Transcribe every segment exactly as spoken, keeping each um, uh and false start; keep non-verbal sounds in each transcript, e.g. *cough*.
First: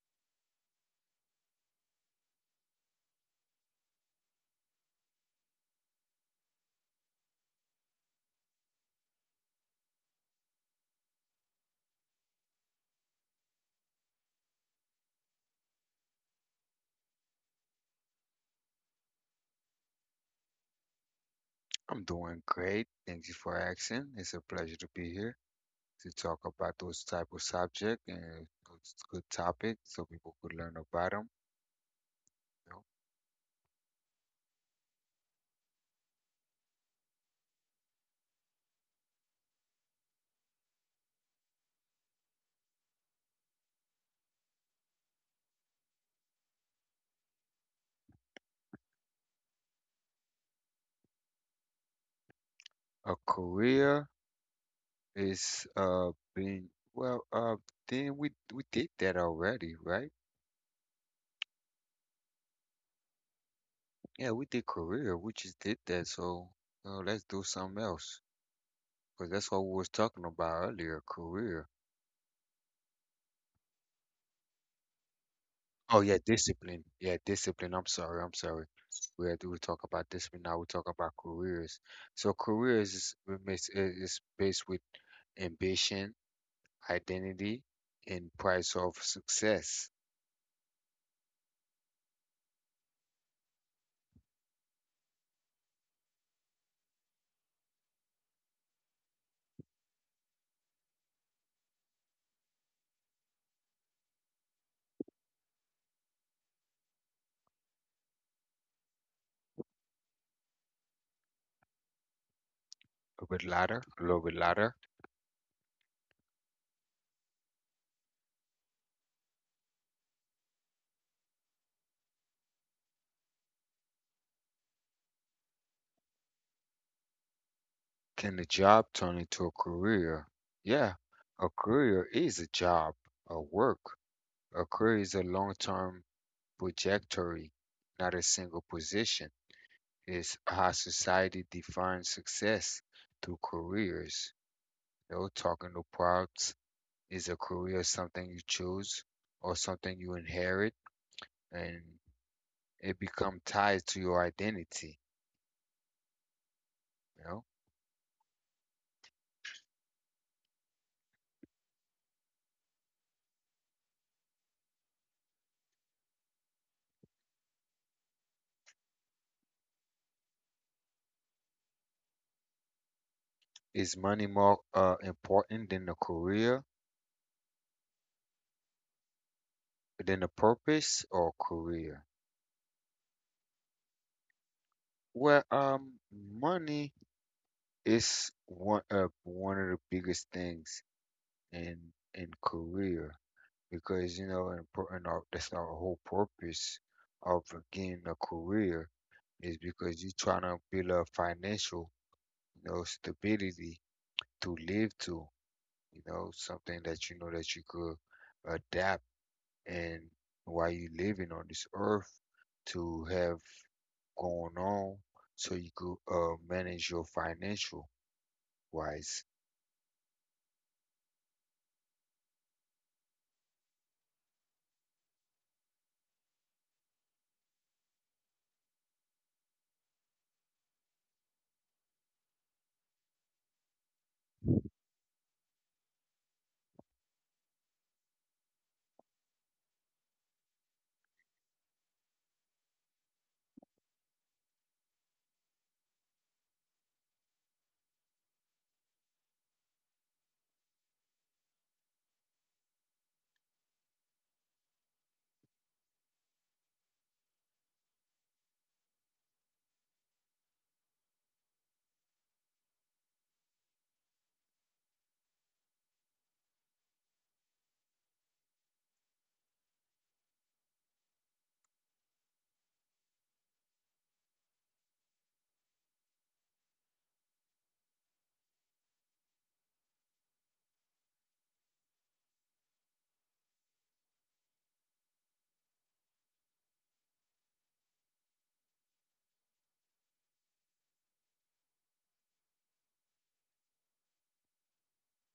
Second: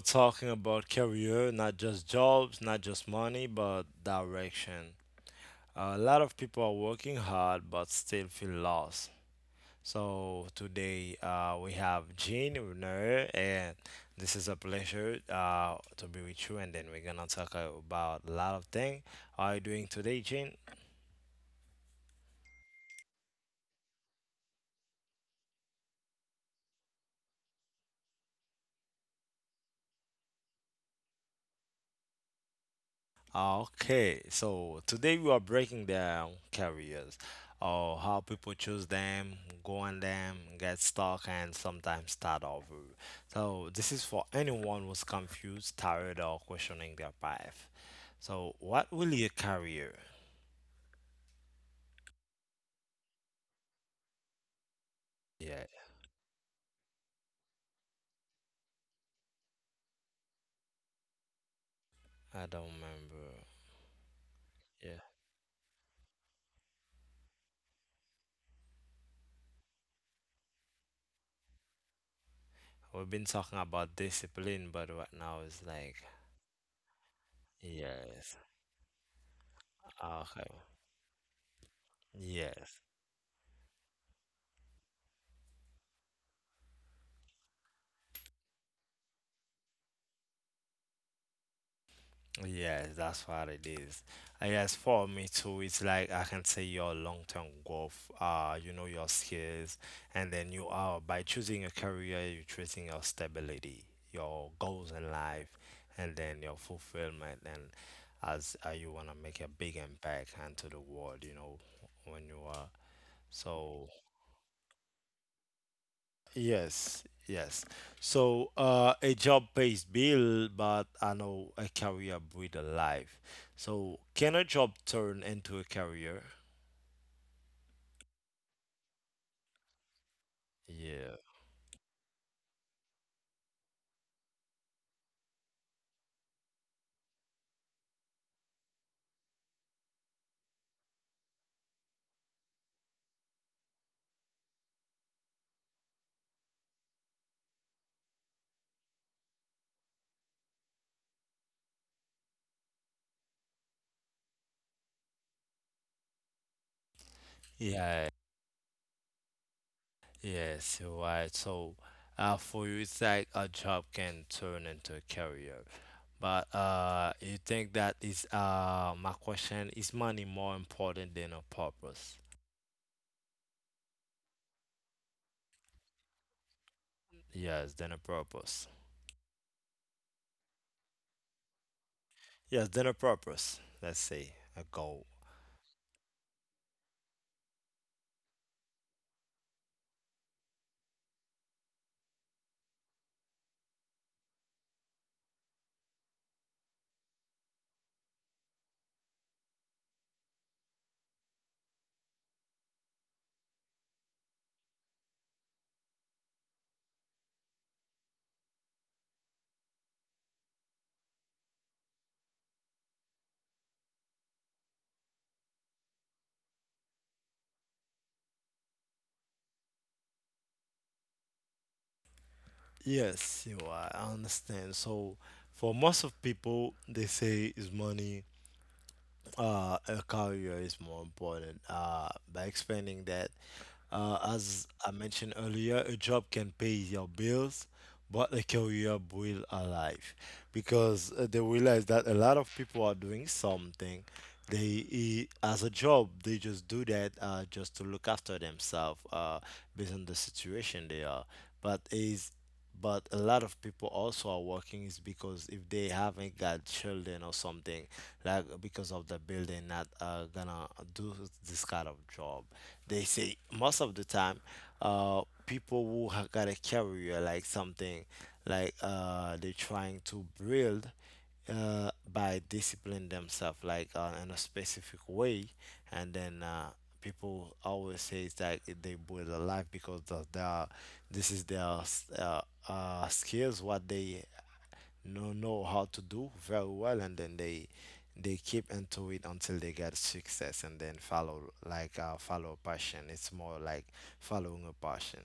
talking about career, not just jobs, not just money, but direction. A lot of people are working hard but still feel lost. So today uh, we have Jean Renner, and this is a pleasure uh, to be with you. And then we're gonna talk about a lot of things. How are you doing today, Jean? I'm doing great. Thank you for asking. It's a pleasure to be here to talk about those type of subject and those good topics so people could learn about them. You know, Okay, so today we are breaking down careers, or how people choose them, go on them, get stuck, and sometimes start over. So this is for anyone who's confused, tired, or questioning their path. So what really a career? a career Yeah, is uh being well uh then we we did that already, right? I don't remember. Yeah, we did Yeah, career. We just did that. So uh, let's do something else because that's what we was talking about earlier, career. we've been talking about discipline, but right now it's Oh like yeah, discipline. Yeah, discipline. I'm sorry. I'm yes, sorry. We had we talk about discipline. okay, Now we talk about careers. So yes. careers is is is based with ambition, identity, and price of success. Yes, that's what it is. And yes, for me too, it's like I can say your long-term growth, uh, you know, your skills, and then you are by choosing a career, you're choosing your stability, your goals in life, and then your fulfillment, and as uh, you want to make a big impact into the world, you know, when you are. A little bit louder. So A little bit louder. yes, yes. So uh, a job pays bill, but I know a career breed a life. So can a job turn into a career? Can the job turn into a career? Yeah, Yeah. a career is a job, a work. A career is a long-term trajectory, not a single position. Is how society defines success through careers. You know, talking no props. Is a career something you choose or something you inherit and it become tied to your identity, you know? Yeah. Yes, you're right. So uh, for you, it's like a job can turn into a career. But uh, you think that is uh, my question, is money more important than a purpose? Is money more uh, important than the career, Yes, than a purpose. than the purpose or career? Yes, than a purpose. Let's say a goal. Well, um, money is one uh, one of the biggest things in in career because you know, and, pro- and our, that's our whole purpose of getting a career is because you're trying to build a financial, you know, stability to live to, you know, something that you know that you could adapt and while you living on this earth to have going on so you could uh, manage your financial wise. Yes, you are. I understand. So, for most of people, they say is money, uh, a career is more important. Uh, by expanding that, uh, as I mentioned earlier, a job can pay your bills, but a career will alive because uh, they realize that a lot of people are doing something. They eh, as a job, they just do that uh, just to look after themselves uh, based on the situation they are. But is but a lot of people also are working is because if they haven't got children or something like because of the bill they're not uh, gonna do this kind of job. They say most of the time uh people who have got a career like something like uh they're trying to build uh by discipline themselves like uh, in a specific way, and then uh people always say that they build a life because of their this is their uh, uh skills what they know know how to do very well, and then they they keep into it until they get success, and then follow like uh, follow passion. It's more like following a passion.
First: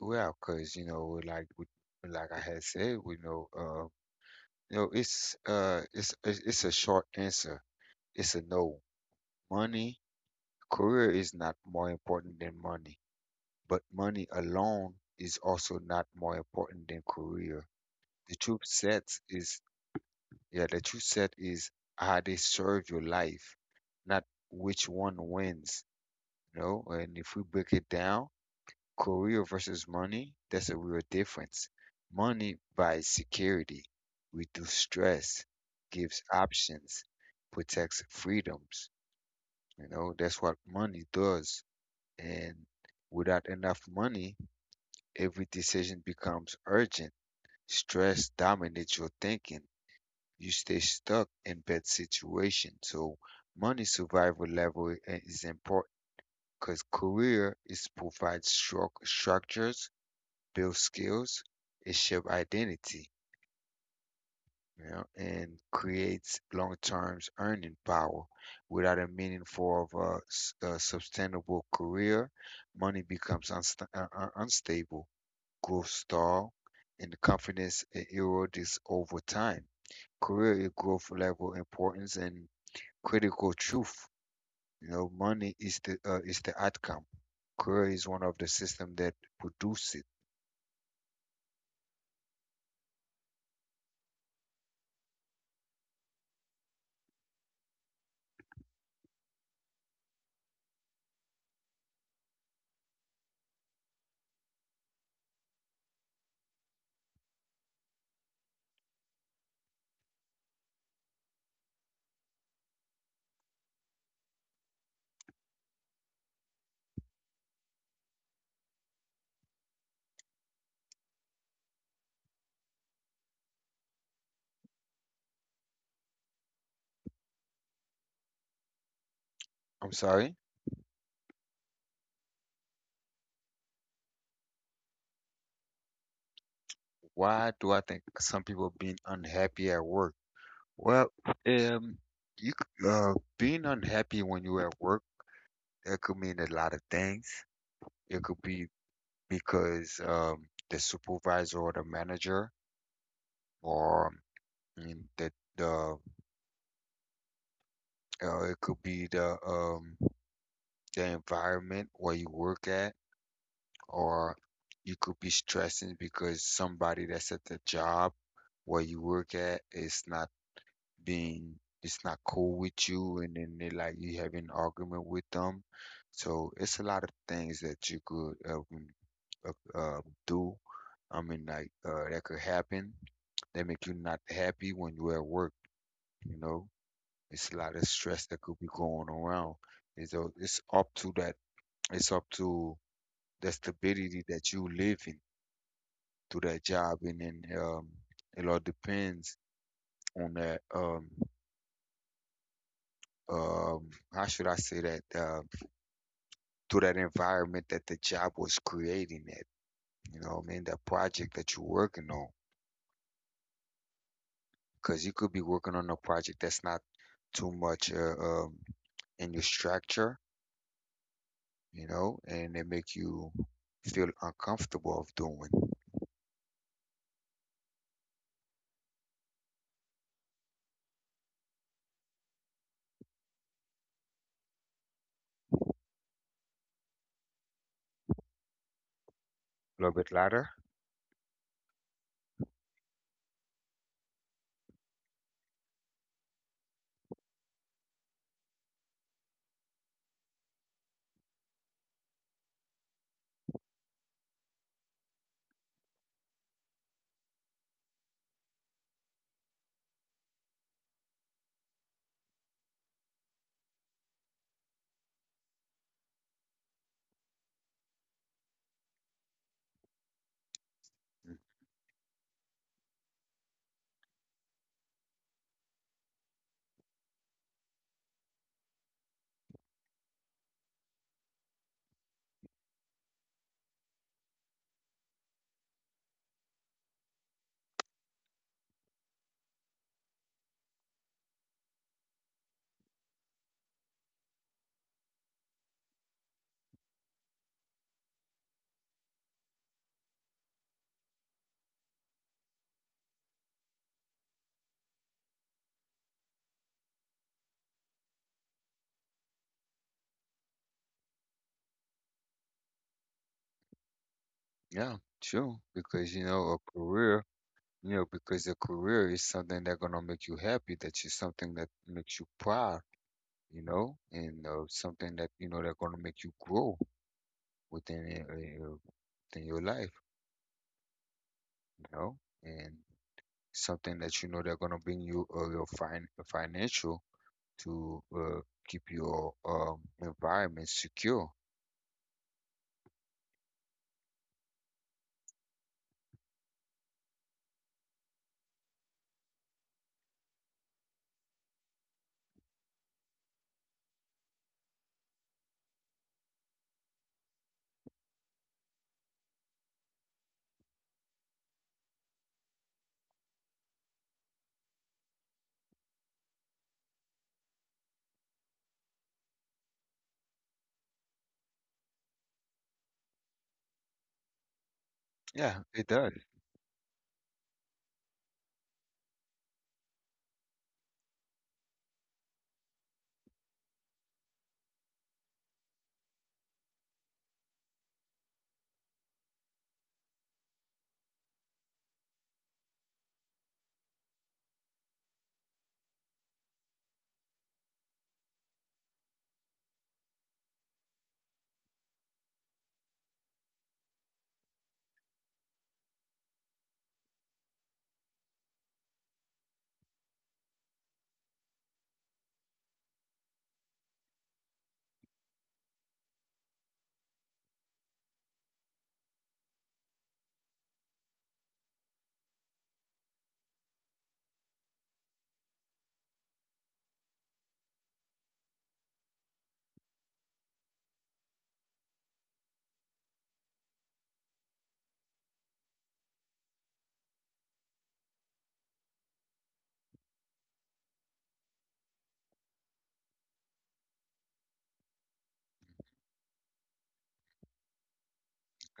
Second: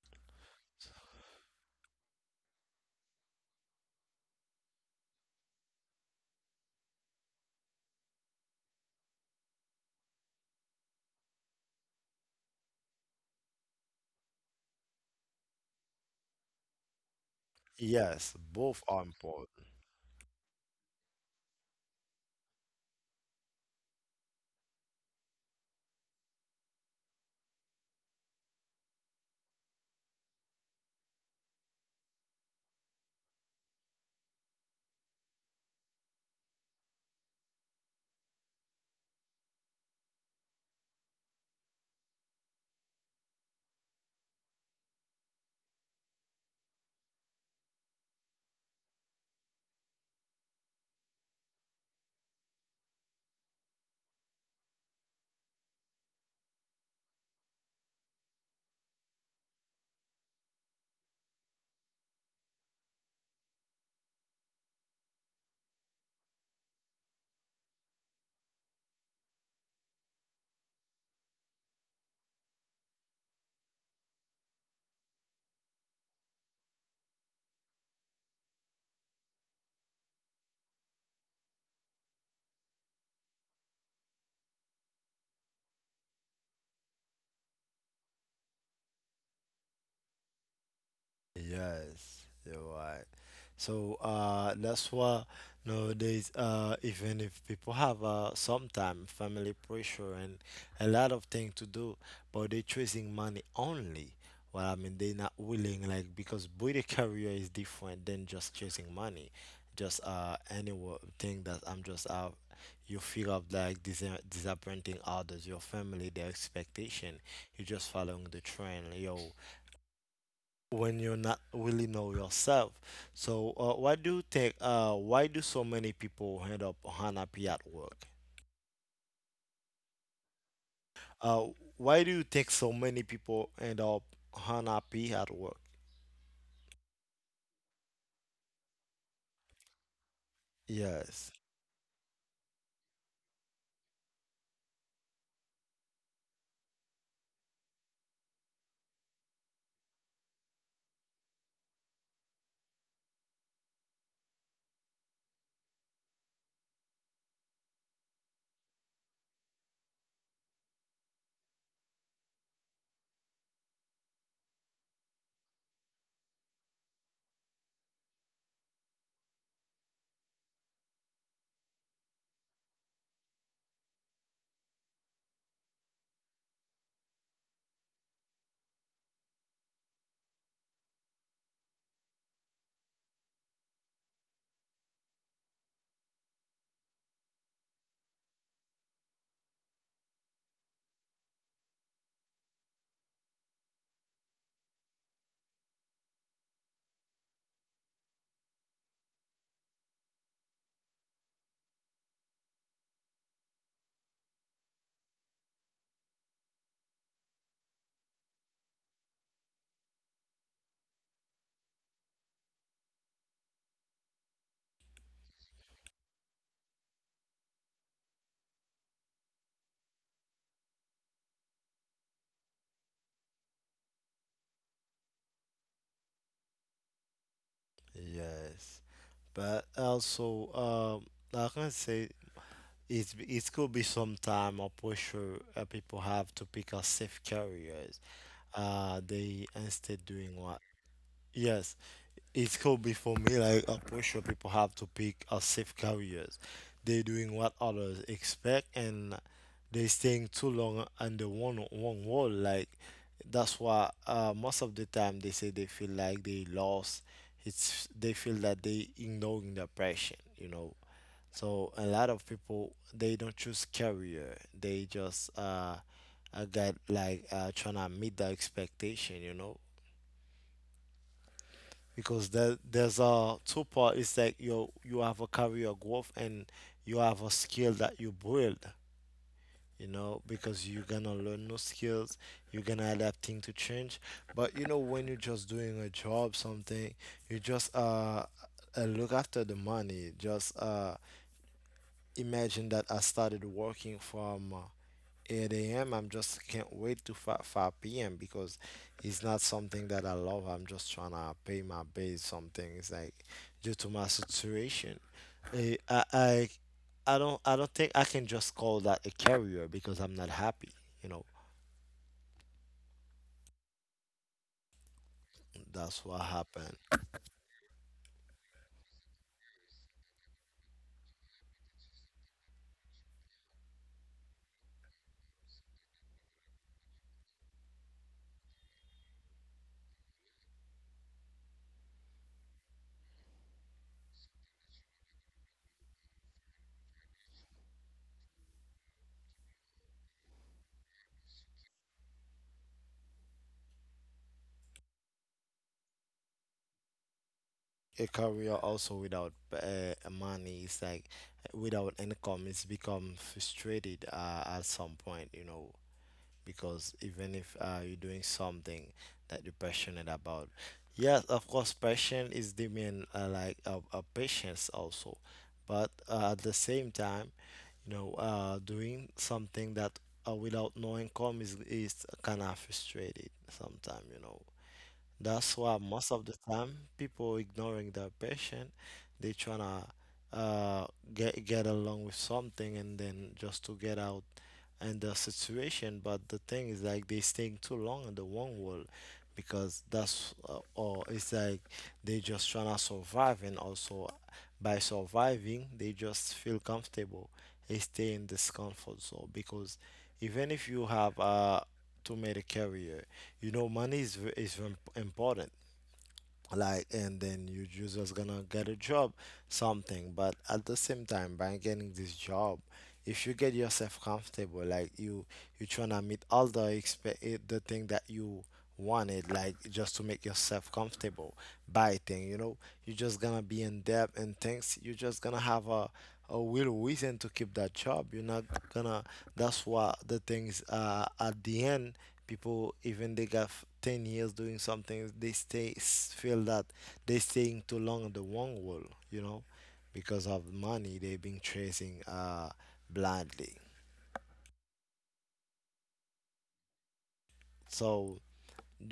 Well because you know like we- like I had said we know uh no, it's uh, it's it's it's a short answer. It's a no. Money, career is not more important than money, but money alone is also not more important than career. Yes, The truth both are set important. is, yeah, the truth set is how they serve your life, not which one wins. You know, and if we break it down, career versus money, that's a real difference. Money buys security, reduces stress, gives options, protects freedoms. You know, that's what money does. And without enough money, every decision becomes urgent. Stress dominates your thinking. You stay stuck in bad situations. So money survival level i- is important because career is provides stru- structures, builds skills, it shapes identity, you know, and creates long-term earning power. Without a meaningful of a, s- a sustainable career, money becomes unsta- uh, uh, unstable, growth stall, and confidence e- erodes over time. Career is growth level importance and critical truth. You know, money is the uh, is the outcome. Career is one of the system that produce it. Yes, you're right. So uh, that's why nowadays, uh, even if people have uh, sometime family pressure and a lot of things to do, but they're chasing money only. Well, I mean, they're not willing, like, because build a *laughs* career is different than just chasing money. Just uh, any wo- thing that I'm just out, you fear of like dis- disappointing others, your family, their expectation. You're just following the trend, yo when you're not really know yourself. So, uh, why do you think? Uh, why do so many people end up unhappy at work? I'm sorry. Uh, why do you think so many people end up unhappy at work? Why do I think some people being unhappy at work? Well, Yes, um, you c- uh, being unhappy when you're at work, that could mean a lot of things. It could be because um, the supervisor or the manager, or mm, the the uh, it could be the um, the environment where you work at, or you could be stressing because somebody that's at the job where you work at is not being, it's not cool with you and then they like you having an argument with them. So it's a lot of things that you could um, uh, uh, do. I mean, like uh, that could happen. That make you not happy when you're at work. You know, it's a lot of stress that could be going around. It's a, it's up to that. It's up to the stability that you live in through that job, and then um, it all depends on that. Um, um, how should I say that? Um, to that environment that the job was creating it. You know what I mean? That project that you're working on. Because you could be working on a project that's not too much uh, um, in your structure, you know, and they make you feel uncomfortable of doing. yes. But also, um, like I can say it's it could be some time or pressure uh, people have to pick a safe careers. Uh, they A little instead bit doing louder. what yes, it's could be for me like a pressure people have to pick a safe careers. They're doing what others expect and they staying too long under one one wall. Like that's why uh, most of the time they say they feel like they lost. It's they feel that they ignoring the passion, you know. So a lot of people they don't choose career. They just uh, uh, get like uh, trying to meet the expectation, you know because there, there's a two part. It's like you you have a career growth and you have a skill that you build. You know, because you're gonna learn new skills, you're gonna adapt thing to change. But you know, when you're just doing a job, something, you just uh, uh look after the money. Just uh, imagine that I started working from uh, eight a m. I'm just can't wait to five, five p m because it's not something that I love. I'm just trying to pay my bills. Something it's like due to my situation, Eh, I, I I don't I don't think I can just call that a career because I'm not happy. You know, Yeah, true. that's what Because you know, a happened. career, you know, because a career is something that's gonna make you happy, that is something that makes you proud. You know, and uh, something that you know that gonna make you grow within it, uh, your- within your life, you know, and something that you know they're gonna bring you uh, your fin financial to uh, keep your um, environment secure. A career also without uh, money is like without income. It's become frustrated uh, at some point. You know, because even if uh, you're doing something that you're passionate about, yes, of course, passion is the main uh, like uh, uh, patience also, but uh, at the same time, you know, uh, doing something that uh, without no income is is kind of frustrated sometimes, you know. That's Yeah, why it most of the does. time people ignoring their patient, they trying to uh, get get along with something and then just to get out in the situation. But the thing is like they staying too long in the one world because that's uh, or it's like they just trying to survive, and also by surviving they just feel comfortable. They stay in this comfort zone because even if you have uh, too many career you know money is v- is im- important, like, and then you just was gonna get a job something, but at the same time by getting this job, if you get yourself comfortable like you you trying to meet all the expe- eh, the thing that you wanted, like just to make yourself comfortable buy thing you know you're just gonna be in debt and things, you're just gonna have a a real reason to keep that job. You're not gonna, that's what the things uh at the end, people even they got f- ten years doing something they stay s- feel that they staying too long in the wrong world you know because of money they've been chasing uh blindly. So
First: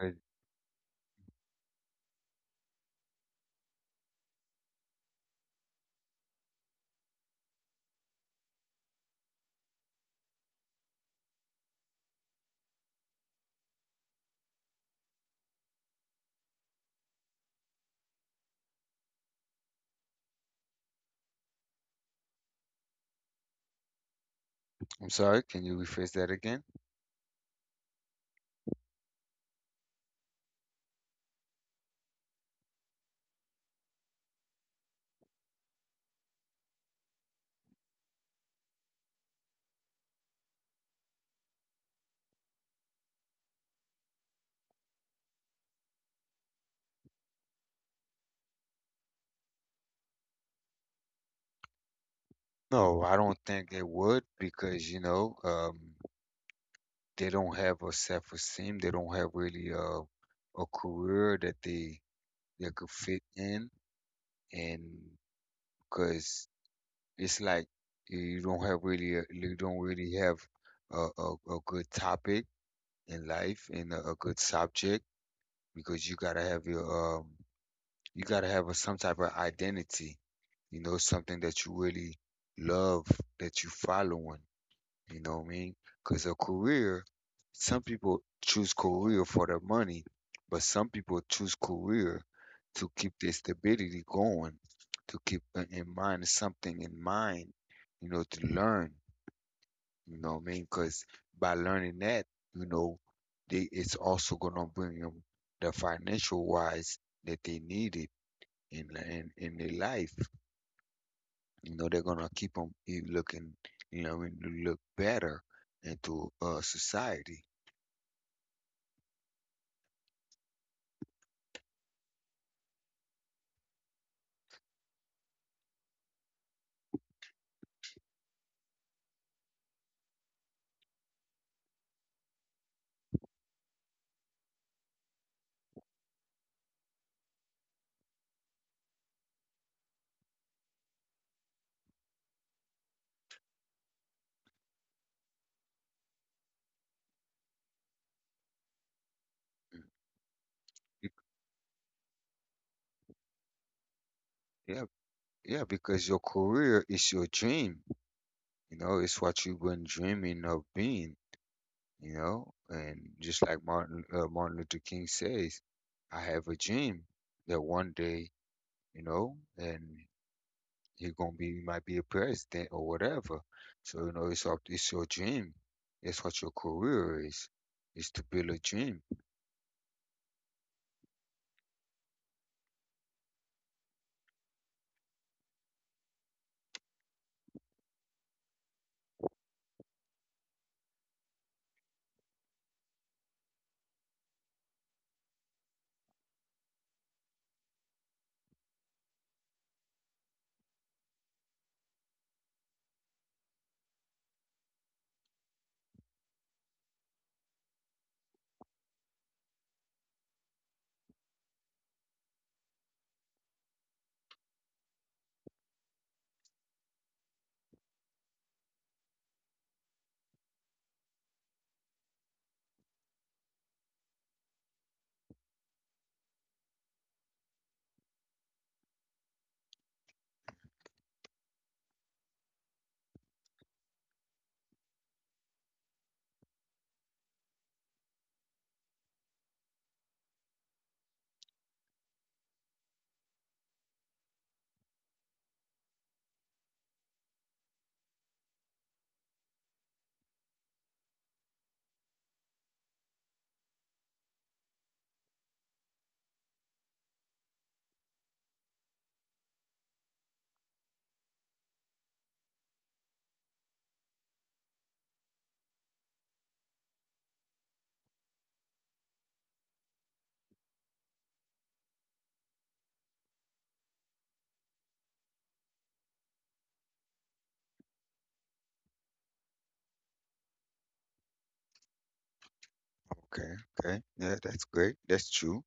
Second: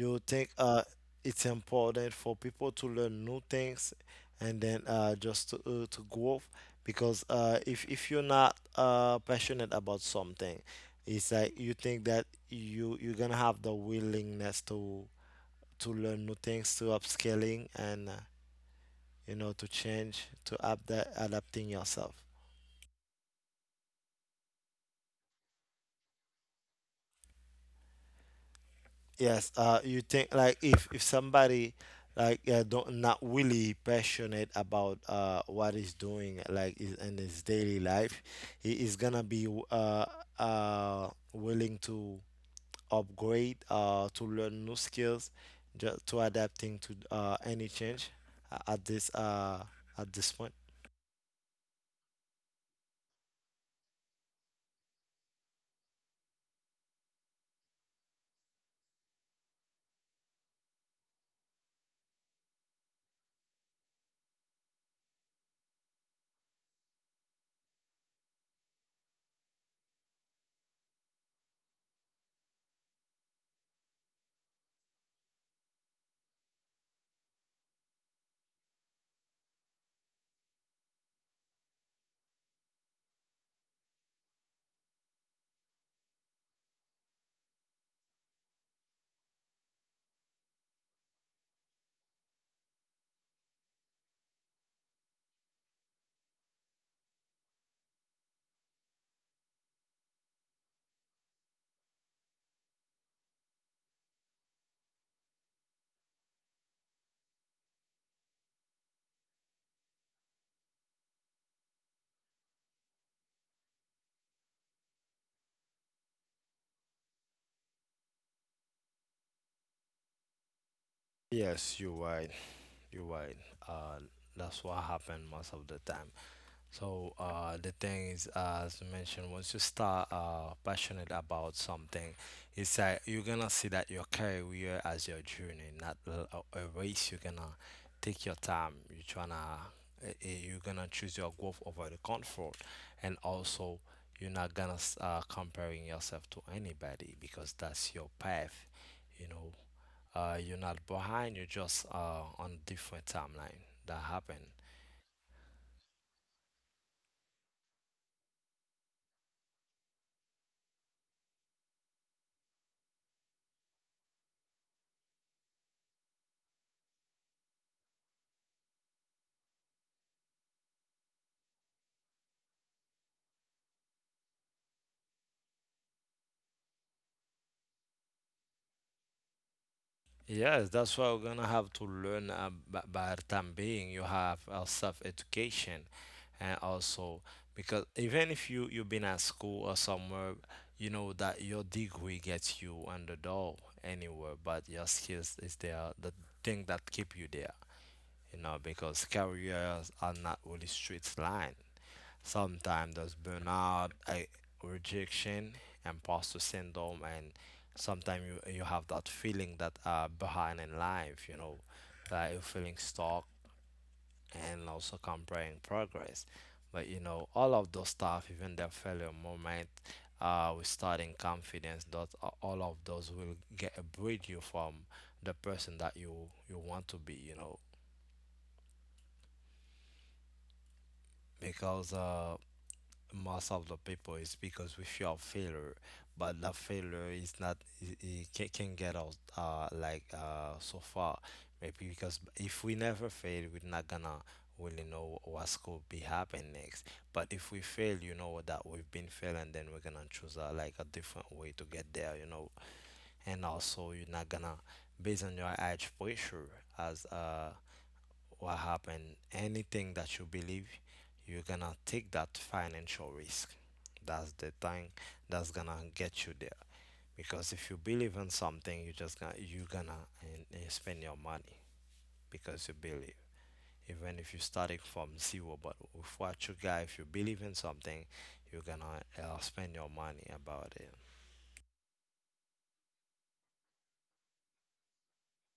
Uh, you think uh it's important for people to learn new things, and then uh just to, uh, to grow because uh if if you're not uh passionate about something, it's like you think that you you're gonna have the willingness to to learn new things, to upscaling, and uh, you know, to change, to adapt, adapting yourself. I'm sorry, can you rephrase that again? Yes, uh, you think like if if somebody like uh, don't not really passionate about uh what he's doing like is in his daily life, he is gonna be uh uh willing to upgrade uh to learn new skills, just to adapting to uh any change a- at this uh at this point. No, I don't think they would because you know um, they don't have a self-esteem. They don't have really a a career that they they could fit in and because it's like you you don't have really a, you don't really have a, a, a good topic in life and a, a good subject because you gotta have your um you gotta have a, some type of identity, you know, something that you really love that you follow on. You know what I mean? Because a career, some people choose career for the money, but some people choose career to keep their stability going, to keep in in mind something in mind, you know, to learn. You know what I mean? Because by learning that, you know, they it's also gonna bring them the financial wise that they needed in in in their life. You know, they're gonna keep them looking, you know, and to look better into uh, society. Yes, you're right. You're right. Uh, that's what happened most of the time. So uh, the thing is, as mentioned, once you start uh, passionate about something, it's like you're gonna see that your career as your journey, not l- a, a race. You're gonna take your time. You're tryna, eh, eh, you're gonna choose your growth over the comfort, and also you're not gonna s- uh, comparing yourself to anybody because that's your path. You know, Mm. uh, you're not Bec- behind, you're just uh, on a different timeline that happened. yeah, yeah, because your career is your dream. You know, it's what you've been dreaming of being. You know, and just like Martin uh, Martin Luther King says, I have a dream that one day, you know, and you're gonna be, you might be a president or whatever. So, you know, it's up, it's your dream. It's what your career is. Is to build a dream. Yes, that's why we're gonna have to learn uh, b- by the time being. You have uh, self-education, and also because even if you you've been at school or somewhere, you know that your degree gets you on the door anywhere, but your skills is there, the thing that keep you there. You know, because careers are not really straight line. Sometimes there's burnout, I, rejection, imposter syndrome, and sometimes you, you have that feeling that uh, behind in life, you know, that you're feeling stuck and also comparing progress. But you know, all of those stuff, even the failure moment, uh, with starting confidence, that a- all of those will get breed you from the person that you you want to be, you know, because uh, most of the people is because we fear of failure, but that failure is not it can, can get us uh like uh so far, maybe because if we never fail we're not gonna really know what's could be happen next, but if we fail you know that we've been failing, then we're gonna choose a, like a different way to get there, you know. And also you're not gonna based on your age pressure as uh what happened, anything that you believe, you're gonna take that financial risk. That's the thing that's gonna get you there. Because if you believe in something, you just gonna you're gonna and, and spend your money because you believe. Even if you started from zero, but with what you got, if you believe in something, you're gonna uh, spend your money about it. Okay, okay. Yeah, that's great. That's true.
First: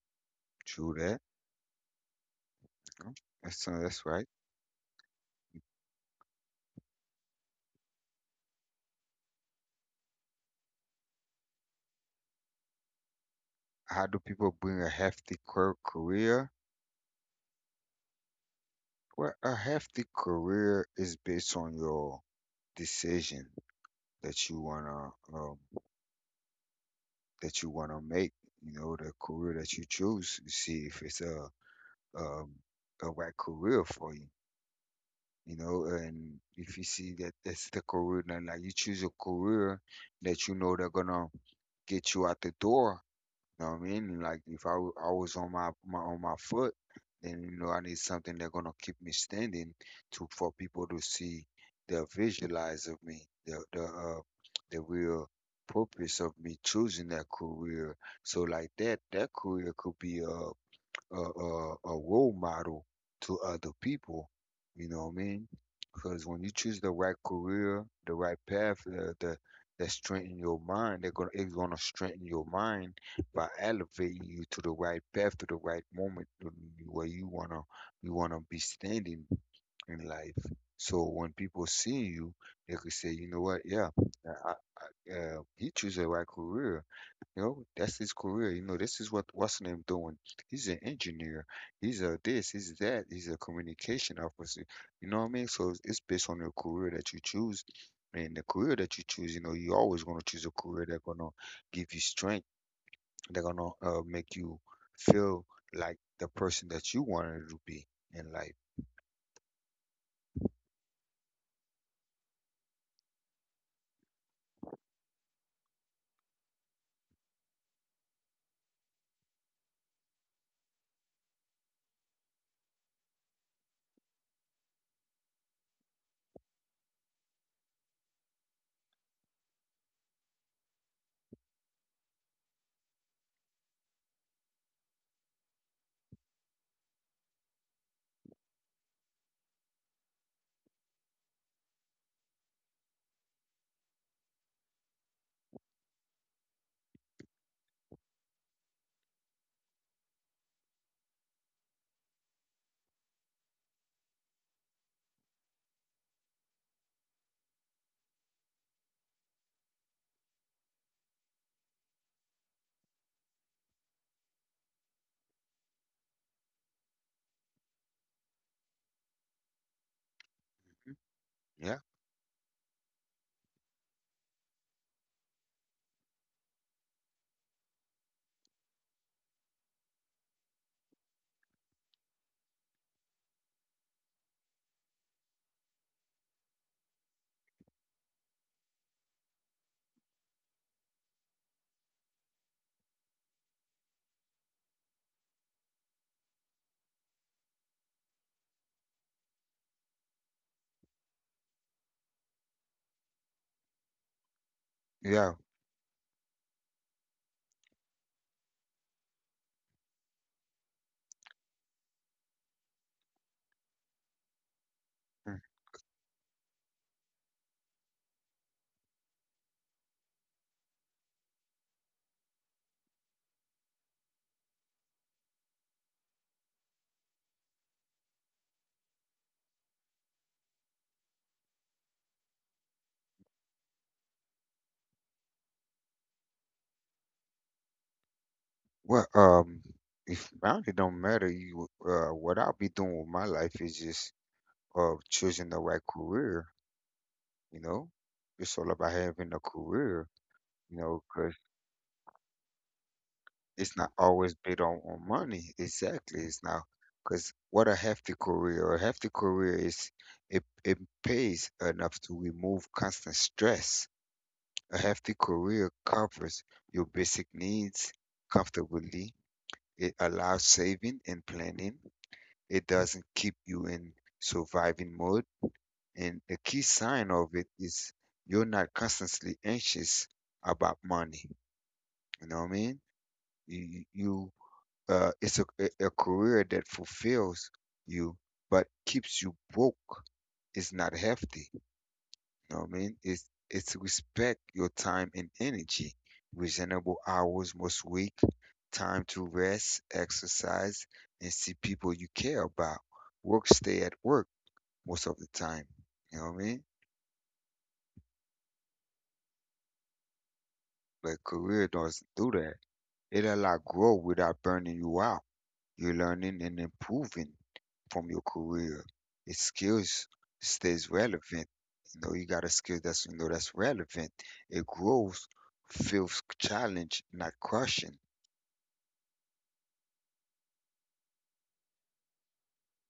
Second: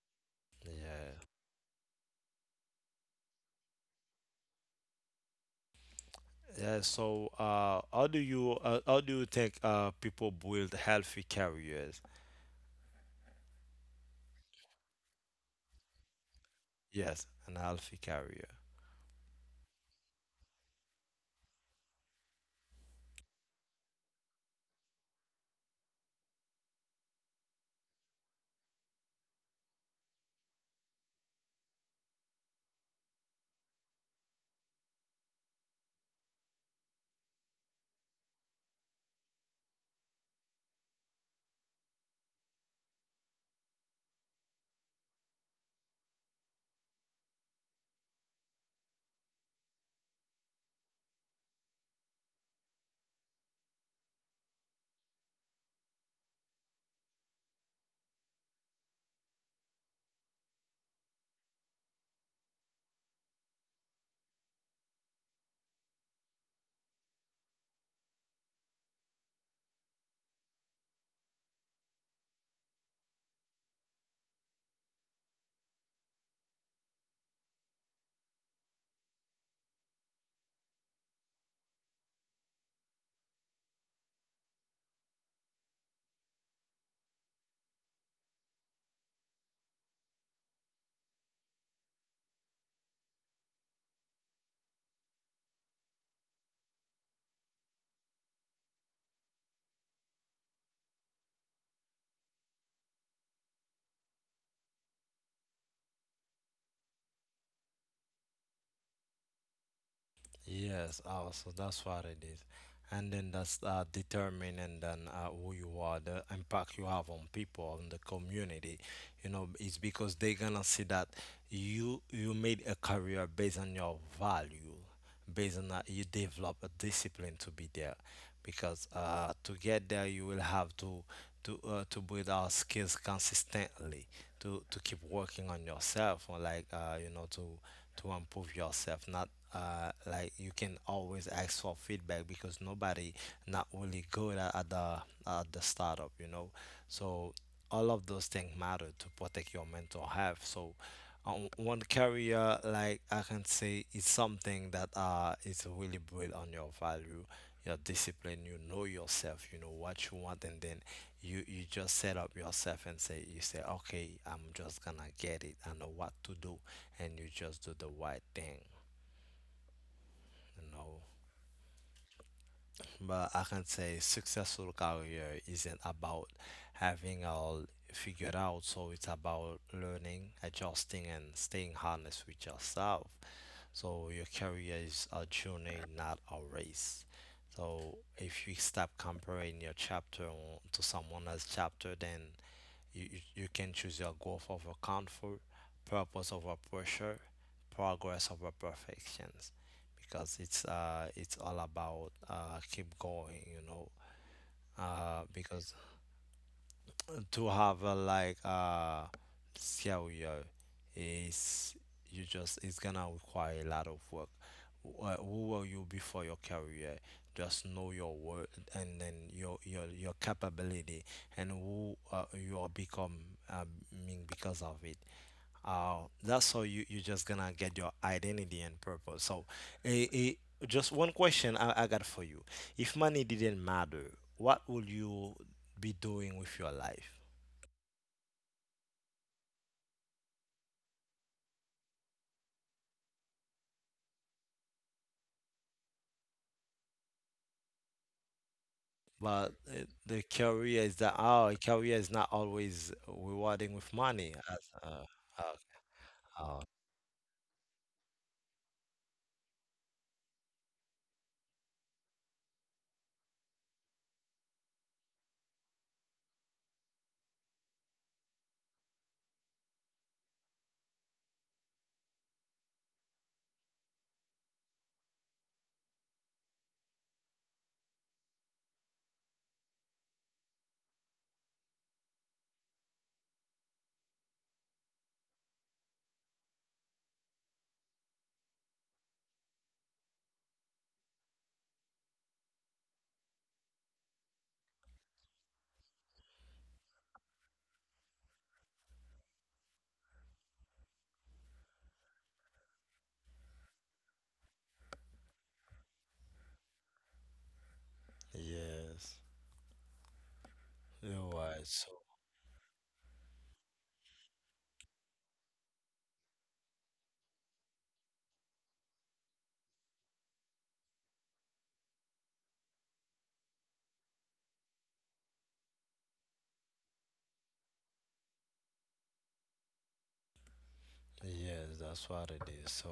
True Yeah. that. Mm, that's, uh, that's right. Yeah, so uh, how do you uh, how do you think uh, people build healthy careers. How do people bring a hefty cur- career? Yes, an alpha carrier. Well, a hefty career is based on your decision that you wanna um, that you wanna make. You know, the career that you choose. You see if it's a um, a right career for you. You know, and if you see that that's the career, then like you choose a career that you know they're gonna get you out the door. You know what I mean? And like if I wa- I was on my, my on my foot, then you know I need something that's gonna keep me standing to for people to see the visualize of me, the the uh, the real purpose of me choosing that career. So like that that career could be uh a, a, a role model to other people. You know what I mean? Because when you choose the right career, the right path, uh, the that strengthen your mind, they're gonna it's gonna strengthen your mind by elevating you to the right path, to the right moment to where you wanna you wanna be standing in life. So when people see you, they could say, you know what, yeah, I, I- uh, he chose the right career. You know, that's his career. You know, this is what what's his name doing. He's an engineer. He's a this. He's that. He's a communication officer. You know what I mean? So it's it's based on your career that you choose, and the career that you choose. You know, you always gonna choose a career that's gonna give you strength. They're gonna uh, make you feel like the person that you wanted to be in life. Yes, also that's what it is. And then that's uh, determining then uh, who you are, the impact you have on people, on the community. You know, it's because they're gonna see that you you made a career based on your value, based on that you develop a discipline to be there. Because uh, to get there, you will have to to uh, to build our skills consistently, to to keep working on yourself or like uh you know to to improve yourself not uh like you can always ask for feedback because nobody not really good at, at the at the startup, you know, so all of those things matter to protect your mental health. So um, one career, like I can say, is something that uh is really built on your value, your discipline. You know yourself, you know what you want, and then you you just set up yourself and say, you say, okay, I'm just gonna get it, I know what to do, and you just do the right thing, you Mhm. know. Yeah, But I can say successful career isn't about having all figured out. So it's about learning, adjusting, and staying honest with yourself. So your career is a journey, not a race. So if you stop comparing your chapter to someone else's chapter, then You, you, you can choose your growth over comfort, purpose over pressure, progress over perfections, because it's uh it's all about uh keep going, you know. Uh, yeah. because to have a like uh failure is, you just, it's gonna require a lot of work. uh, Mm. Who were you before your career? Just know your worth, and then your your your capability and who uh, you are become, uh, mean because of it, uh, that's how you, you just gonna get your identity and purpose. So eh, eh, just one question I, I got for you. If money didn't matter, what would you be doing with your life? Well, um, if boundary don't matter, you uh, what I'll be doing with my life is just uh choosing the right career. You know, it's all about having a But uh, career. the You career is know, that 'cause our career is not always rewarding it's not with money always as big on, uh, on uh, money. Exactly. It's uh, not because what a hefty career. A hefty career is it it pays enough to remove constant stress. A hefty career covers your basic needs comfortably. It allows saving and planning. It doesn't keep you in surviving mode. And the key sign of it is you're not constantly anxious about money. You know what I mean? You you uh, it's a, a a career that fulfills you but keeps you broke, it's not healthy. You know what I mean, it's it's respect your time and energy, reasonable hours most week, time to rest, exercise, and see people you care about. Work stay at work most of the time, you know what I mean? yes, But you're right. career So doesn't do that. It allow growth without burning you out. You're learning and improving from your career. Your skills stays relevant. You know, you got a skill that's you know that's relevant. It grows, feels challenge, not crushing. yes, that's what it is. So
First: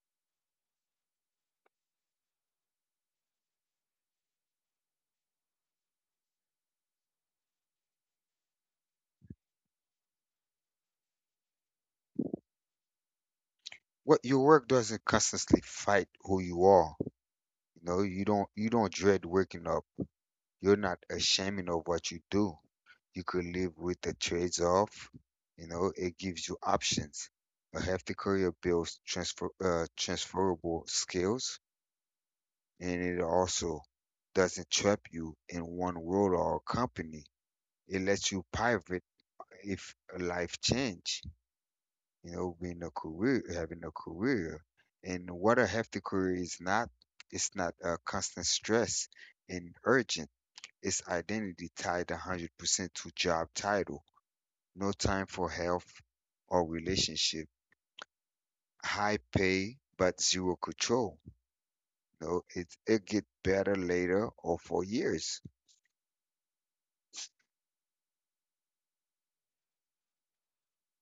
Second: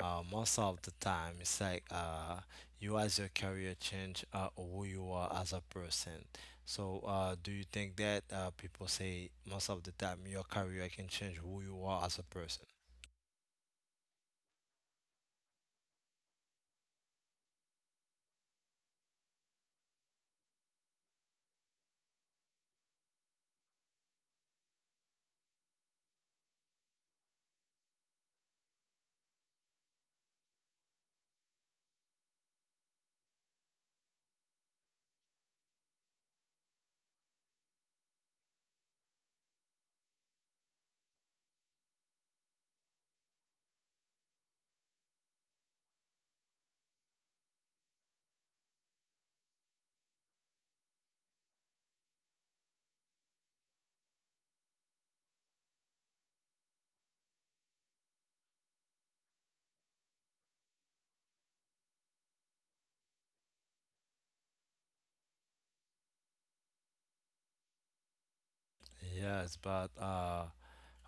uh, most of the time, it's like uh, you as your career change uh, who you are as a person. So uh, do you think that uh, people say most of the time your career can change who you are as a person? What your work doesn't constantly fight who you are. You know, you don't you don't dread waking up. You're not ashamed of what you do. You could live with the trades off. You know, it gives you options. A healthy career builds transfer uh, transferable skills and it also doesn't trap you in one role or company. It lets you pivot if life change, you know, being a career, having a career. And what a hefty career is not, it's not a constant stress and urgent. It's identity tied one hundred percent to job title. No time for health or relationship. High pay, but zero control. No, it, it get better later or for years. Yes, but uh,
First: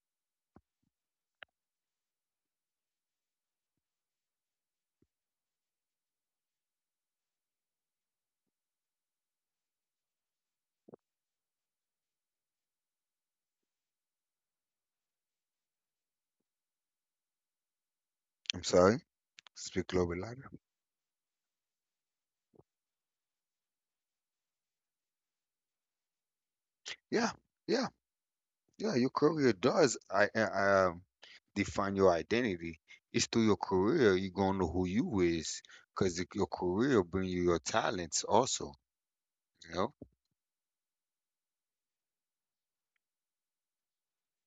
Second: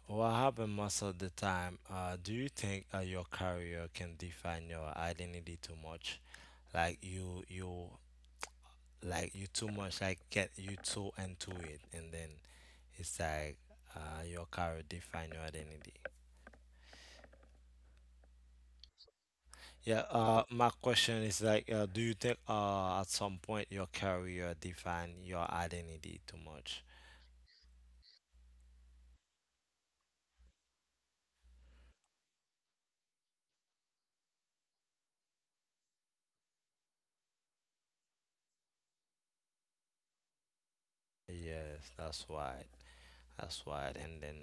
what happened most of the time? Uh, do you think uh, your career can define your identity too much? Like you, you like you too much, like get you too into it, and then it's like uh your career define your identity. I'm sorry. Speak Yeah, global uh language. my question is like uh, do you think uh at some point your career define your identity too much? Yeah, yeah, yeah, your career does I, I, um, define your identity. It's through your career you're gonna know who you is, cause your career bring you your talents also. You know, Yes that's right that's right and then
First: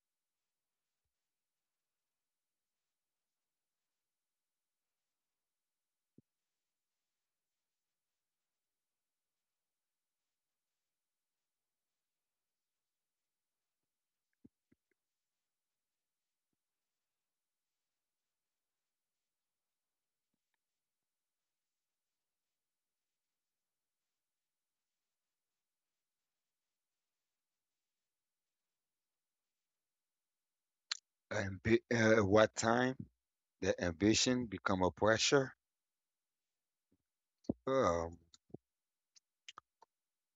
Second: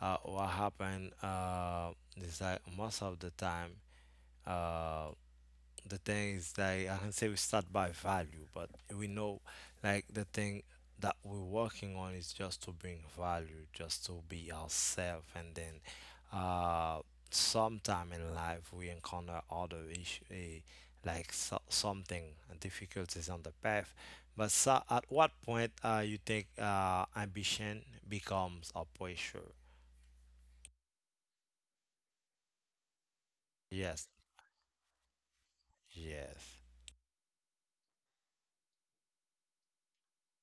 uh what happened uh is like most of the time, uh the things that I can say, we start by value, but we know like the thing that we're working on is just to bring value, just to be ourselves, and then uh, sometime in life we encounter other issue, eh, like so- something difficulties on the path. But so at what point uh, you think uh, ambition becomes a pressure? Ambi- uh, at what time the Yes, ambition become a pressure? yes, Um,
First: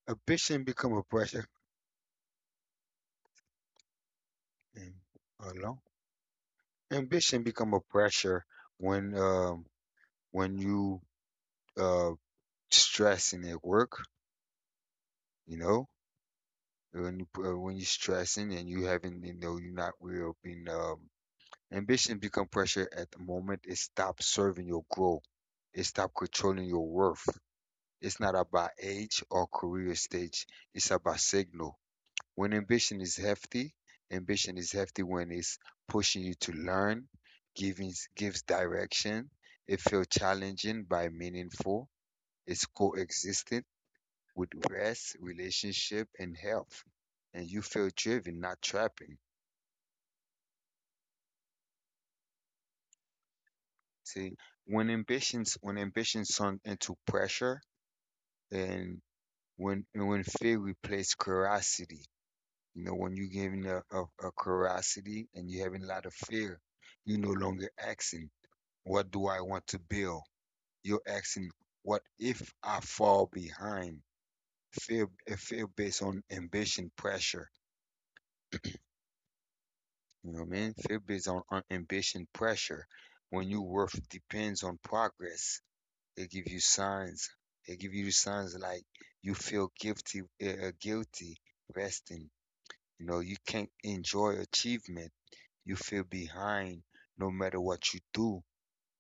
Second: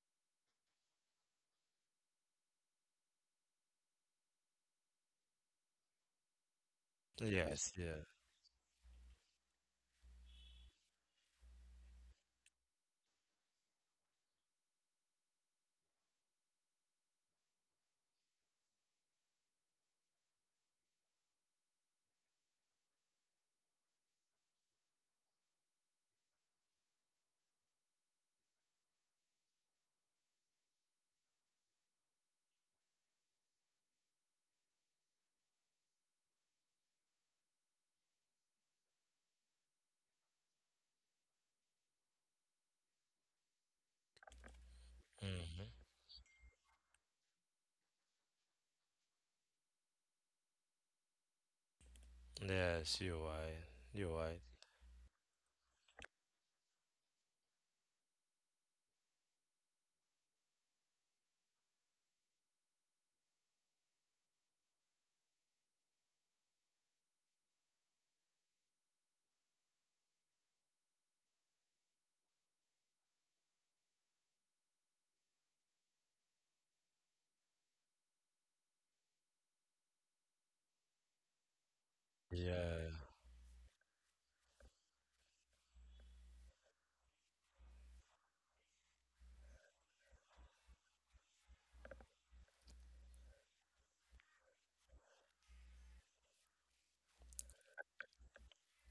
ambition become a pressure. mm, Hello. Ambition become yes, a yeah. pressure when um when you uh stressing at work. You know, when you pu- uh, when you're stressing and you haven't you know you're not real being um Ambition become pressure at the moment it stops serving your growth. It stops controlling your worth. It's not about age or career stage, it's about signal. When ambition is hefty, ambition is hefty when it's pushing you to learn, giving gives direction. It feels challenging by meaningful. It's coexistent with rest, Hmm. relationship, and health. And you feel driven, not trapping. Yes, you're right. You're See, right. when ambitions when ambitions turn into pressure and when and when fear replaces curiosity. You know, when you're giving a, a, a curiosity and you're having a lot of fear, you no longer asking, what do I want to build? You're asking, what if I fall behind? Fear, a fear based on ambition pressure. You know what I mean? Fear based on on ambition pressure. Yeah, When your worth depends on progress, they give you signs. They give you signs like you feel guilty, uh, guilty resting. You know, you can't enjoy achievement. You feel behind no matter what you do.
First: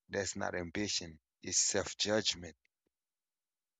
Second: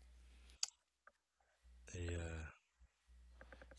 That's not ambition. It's yeah, self-judgment.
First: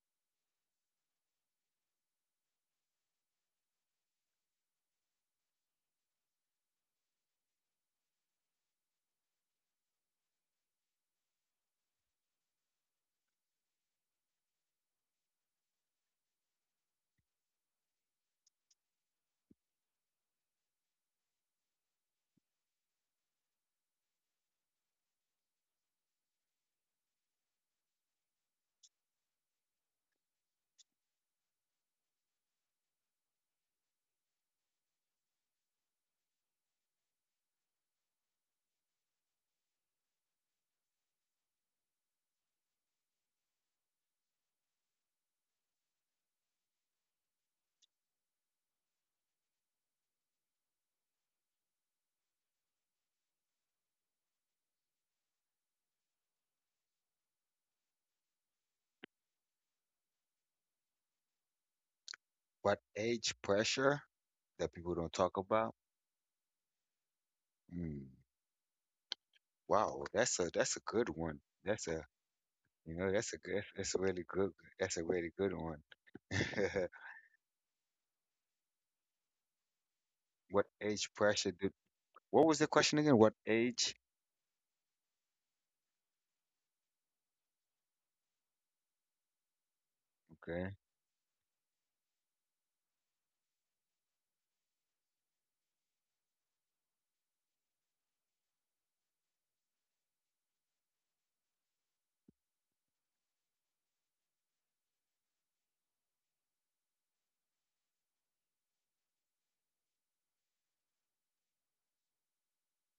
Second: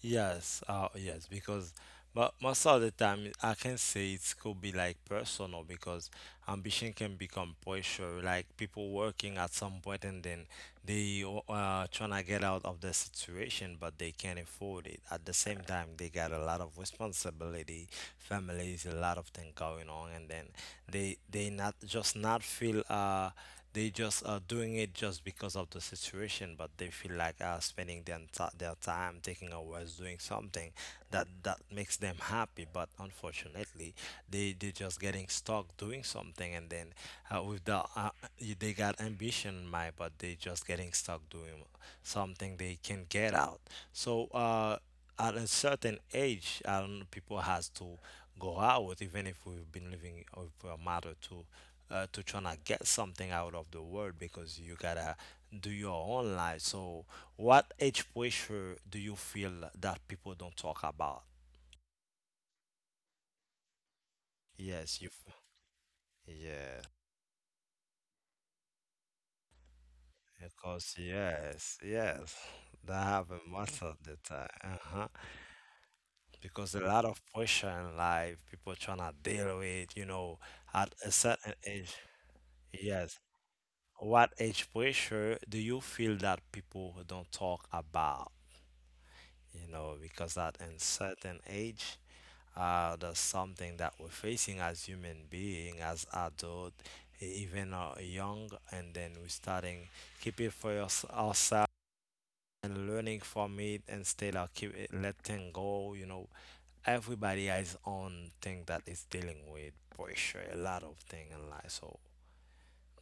yes, uh, yes, because, but most of the time I can say it could be like personal, because ambition can become pressure, like people working at some point, and then they uh trying to get out of the situation but they can't afford it. At the same time, they got a lot of responsibility, families, a lot of things going on, and then they they not just not feel uh. They just are doing it just because of the situation, but they feel like uh, spending their enti- their time taking a rest, doing something that that makes them happy. But unfortunately, they they just getting stuck doing something, and then uh, with the uh, y- they got ambition in mind, but they just getting stuck doing something they can get out. So. Uh, at a certain age, I don't know, people has to go out, even if we've been living with a matter to uh, to trying to get something out of the world, because you gotta do your own life. So, what age pressure do you feel that people don't talk about? What age pressure that people Yes, you. don't talk about? Yeah, Mm, wow, that's a that's a because good one. yes, That's a— yes, you that know, that's happen a good, most of that's a the really time. good, that's a Uh-huh. really good one. Because *laughs* a lot of pressure in life, people trying to deal with, you know, What at a age pressure certain did, age. what was the question again? Yes. What age? What age pressure do you feel that people don't talk about? You know, because at Okay. a certain age, uh, there's something that we're facing as human being, as adult, e- even uh, young, and then we're starting keep it for us, ourselves, and learning from it instead of keep it, letting go. You know, everybody has own thing that is dealing with pressure, a lot of thing in life. So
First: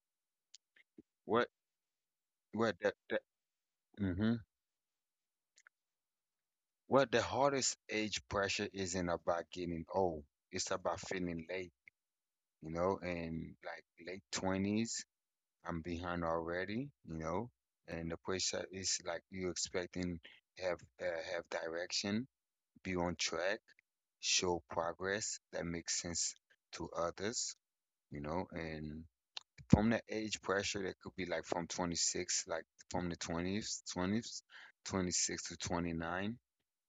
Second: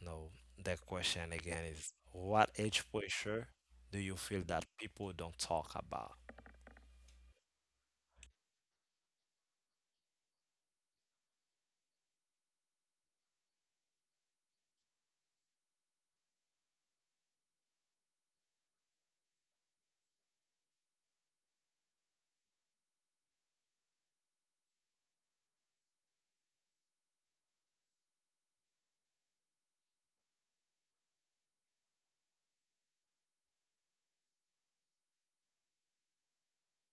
no, the question What, again is, what what age the, the, pressure do you hmm. feel that people don't talk about? What the hardest age pressure isn't about getting old. It's about feeling late, you know, and like late twenties, I'm behind already, you know, and the pressure is like you expecting have uh, have direction, be on track, show progress that makes sense to others, you know, and from that age pressure that could be like from twenty-six, like from the twenties twenties, twenty-six to twenty-nine,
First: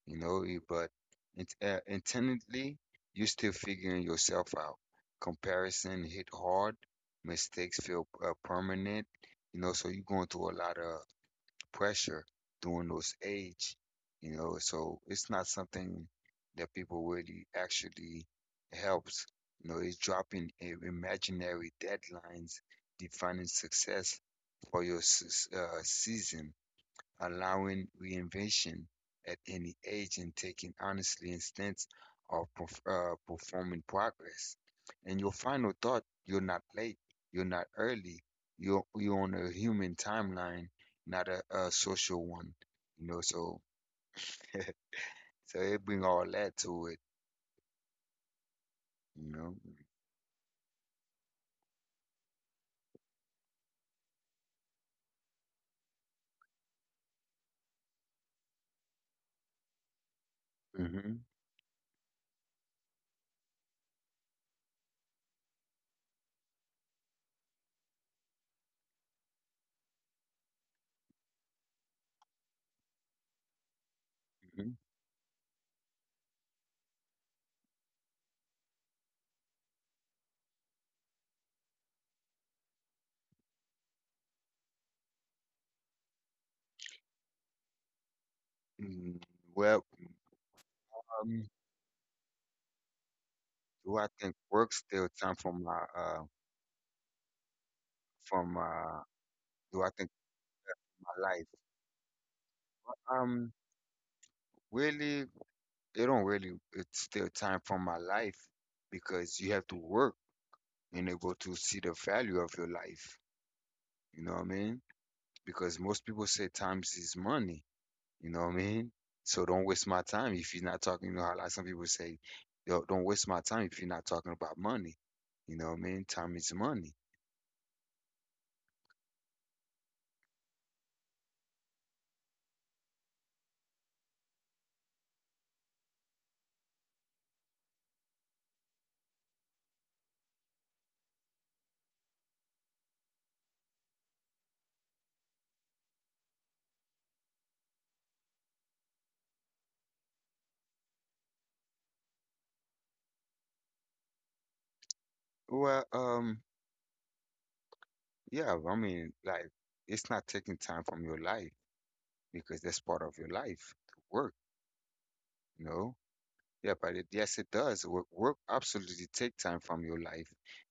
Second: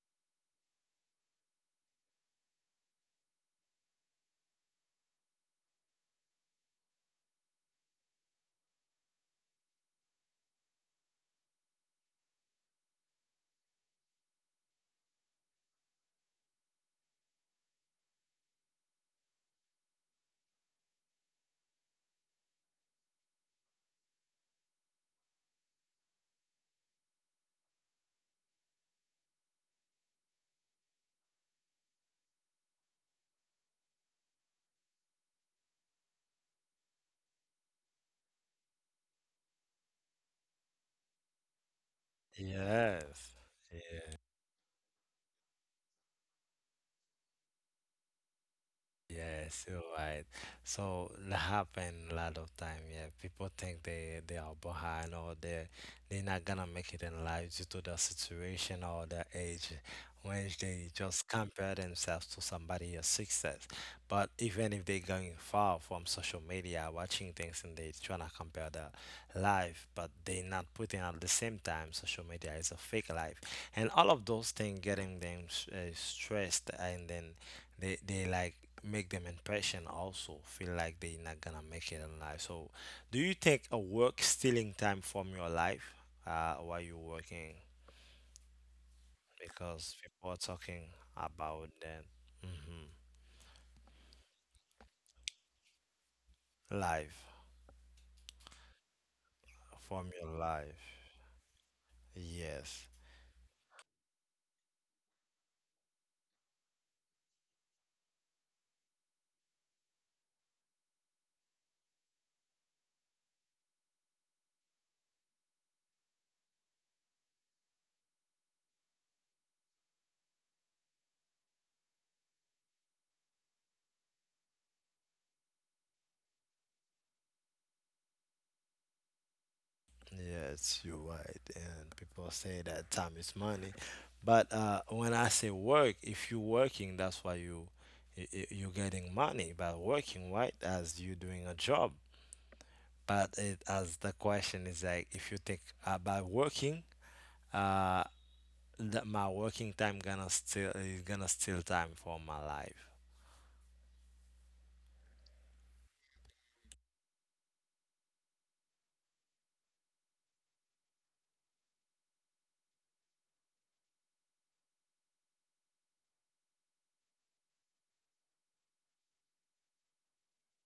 you know, you- but int uh, intently, you're still figuring yourself out. Comparison hit hard, mistakes feel uh, permanent, you know, so you're going through a lot of pressure during those age, you know. So it's not something that people really actually helps. You know, it's dropping i- imaginary deadlines, defining success for your s- uh, season, allowing reinvention at any age and taking honestly instance of perf- uh, performing progress. And your final thought, you're not late, you're not early, you're, you're on a human timeline, not a, a social one, you know, Yes. so *laughs* so it bring all that to it, you know. Yes, you're right. So that happen a lot of time. Yeah, people think they they are behind, or they they're not gonna make it in life due to their situation or their age, when they Hmm. just compare themselves to somebody else's success. But even if they're going far from social media, watching things, and they trying to compare their life, but they not putting at the same time, social media is a fake life, and all of those Hmm. things getting them s- uh, stressed, and then they they like make them impression also, feel like they not gonna make it in life. So do you think a work stealing time from your life uh while you're working, Mm. Well, because people are talking um, about that? Hmm. do I think work still time from my uh Life from uh do I think from your life. my life? Yes, Um, really, they don't really it's still time from my life because you have to work in able to see the value of your life. You know what I mean? Because most people say times is money. You know what I mean? So don't waste my time if you're not talking. You know how like some people say, "Yo, don't waste my time if you're not talking about money. You know what I mean? Time is money." yes, you're right. And people say that time is money, but uh when I say work, if you're working, that's why you you y- you're getting money by working, right, as you doing a job. But it, as the question is like, if you think about working, uh, that my working time gonna still is gonna steal time from my life. Well, um, yeah, I mean, like, it's not taking time from your life because that's part of your life to work, you know? Yeah, but it, yes, it does. Work, work absolutely take time from your life.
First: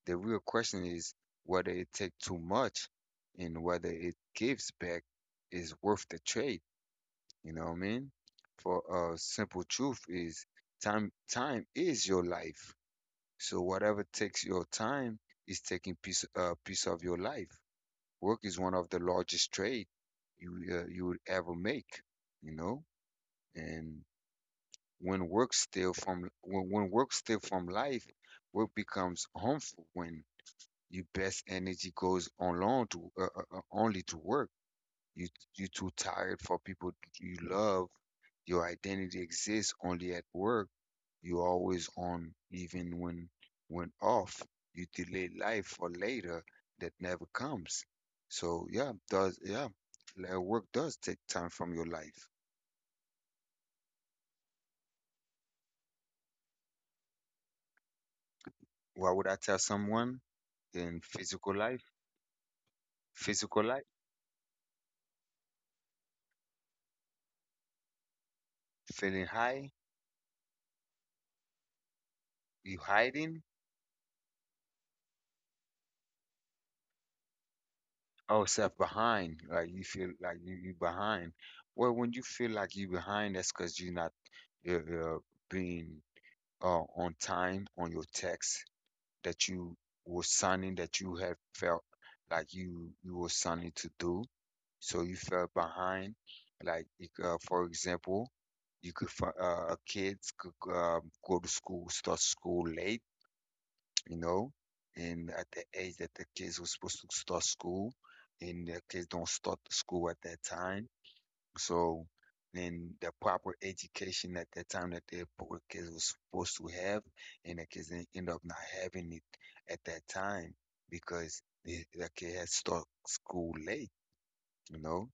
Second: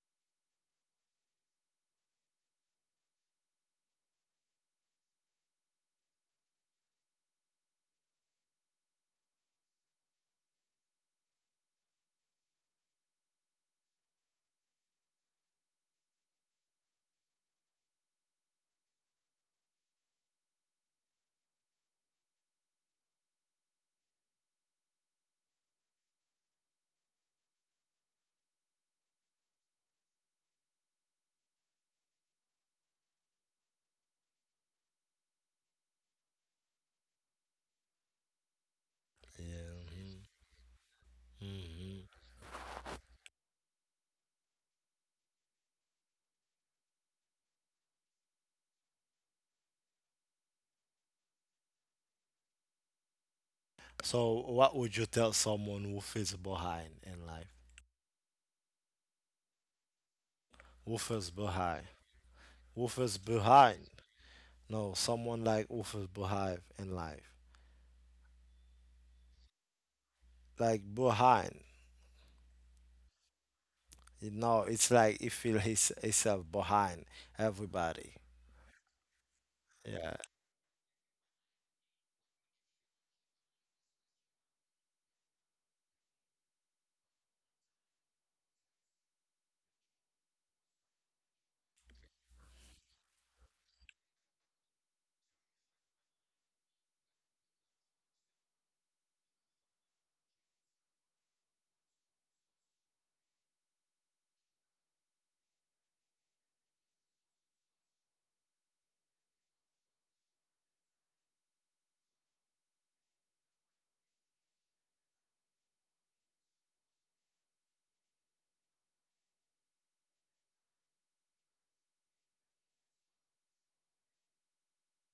The real question is whether it take too much and whether it gives back is worth the trade. You know what I mean? For uh, simple truth is time. Time is your life. So whatever takes your time is taking piece uh, piece of your life. Work is one of the largest trade you uh, you would ever make. You know, and when work steal from when, when work steal from life, work becomes harmful when your best energy goes on long to uh, uh, uh, only to work. You you too tired for people you love. Your identity exists Yeah. only at Mhm. work. You always on even when when off. You delay life for later that never comes. So yeah, does yeah, le- work does take time from your life. So what would you tell someone who feels behind in life? Why would I tell someone Who in feels physical behind? life? Who feels Physical behind? light, No, someone like who feels behind in life, feeling high, like behind. you hiding, You know, it's like he feel his himself behind everybody. or self behind, like you feel Yeah. like you you behind. Well, when you feel like you behind, that's because you're not you're, you're being uh, on time on your text that you were signing that you had felt like you you were signing to do, so you felt behind. Like you c- uh, for example, you could fi- uh, kids could um, go to school, start school late, you know, and at the age that the kids were supposed to start school, and the kids don't start the school at that time. So, and the proper education at that time that the poor kids were supposed to have, and the kids en- end up not having it at that time because the, the kid had start school late, you know?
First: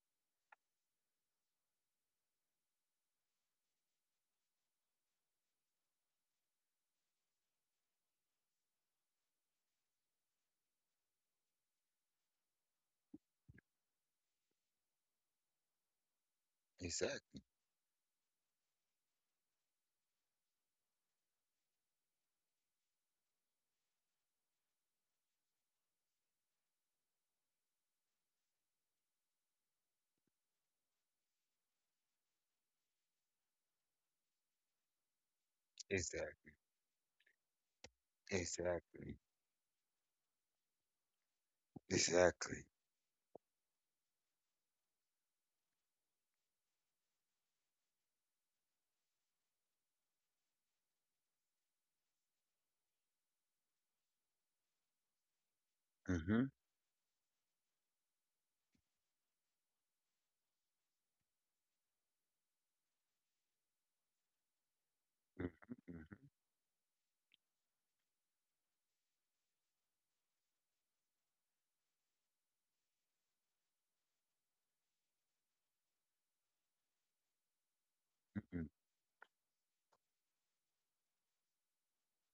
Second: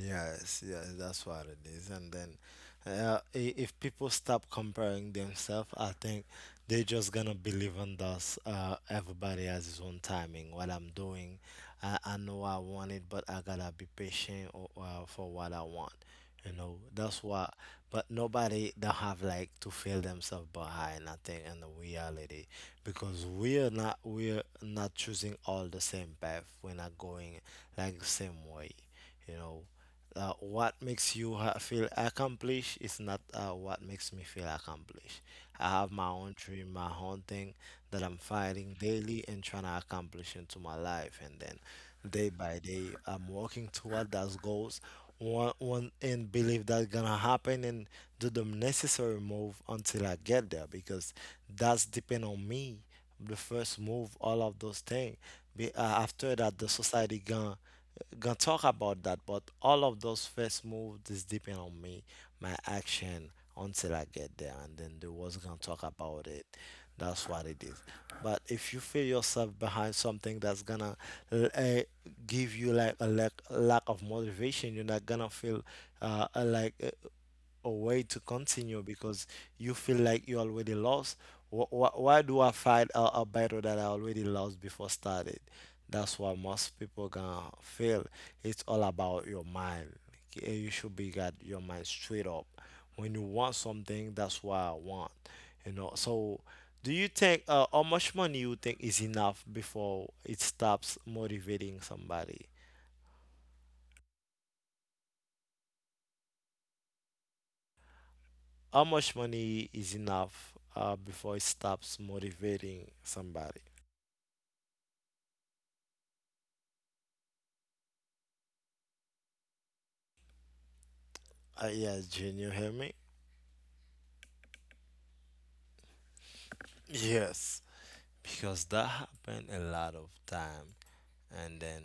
Yes, yes, that's what it is. And then, uh, i- if people stop comparing themselves, I think they're just gonna believe in us. Uh, everybody has his own timing. What I'm doing, I, I know I want it, but I gotta be patient or, uh, for what I want. You know, that's Exactly. why. But nobody don't have like to feel themselves behind. I think in the reality, because we're not we're not choosing all the same path. We're not going like the same way, you know. Uh, what makes you ha- feel accomplished is not uh, what makes me feel accomplished. I have my own Exactly. dream, my own thing that I'm fighting Exactly. daily and trying to accomplish into my life, and then day by Exactly. day I'm working toward those goals, one, one and believe that's gonna happen, and do the necessary move until I get there, because that's depend on me, the first move, all of those things. Be, uh, after Mm-hmm. that, the society gonna gonna talk about that. But all of those first moves is depend on me, my action, until I get there, and then they was Mm-hmm. gonna talk Mm-hmm, about mm-hmm. it. That's what it is. But if you feel yourself behind, something that's gonna uh, give you like a lack, lack of motivation, you're not gonna feel uh, uh, like uh, a way to continue, because you feel like you already lost. Wh- wh- Why do I fight a, a battle that I already lost before started? That's why most people gonna fail. It's all about your mind. Eh, You should be got your mind straight up. When you want something, that's what I want. You know. So, do you think uh, how much money you think is enough before it stops motivating somebody? How much money is enough uh, before it stops motivating somebody? Uh, yeah, Jane, you hear me? Yes, because that happened a lot of time, and then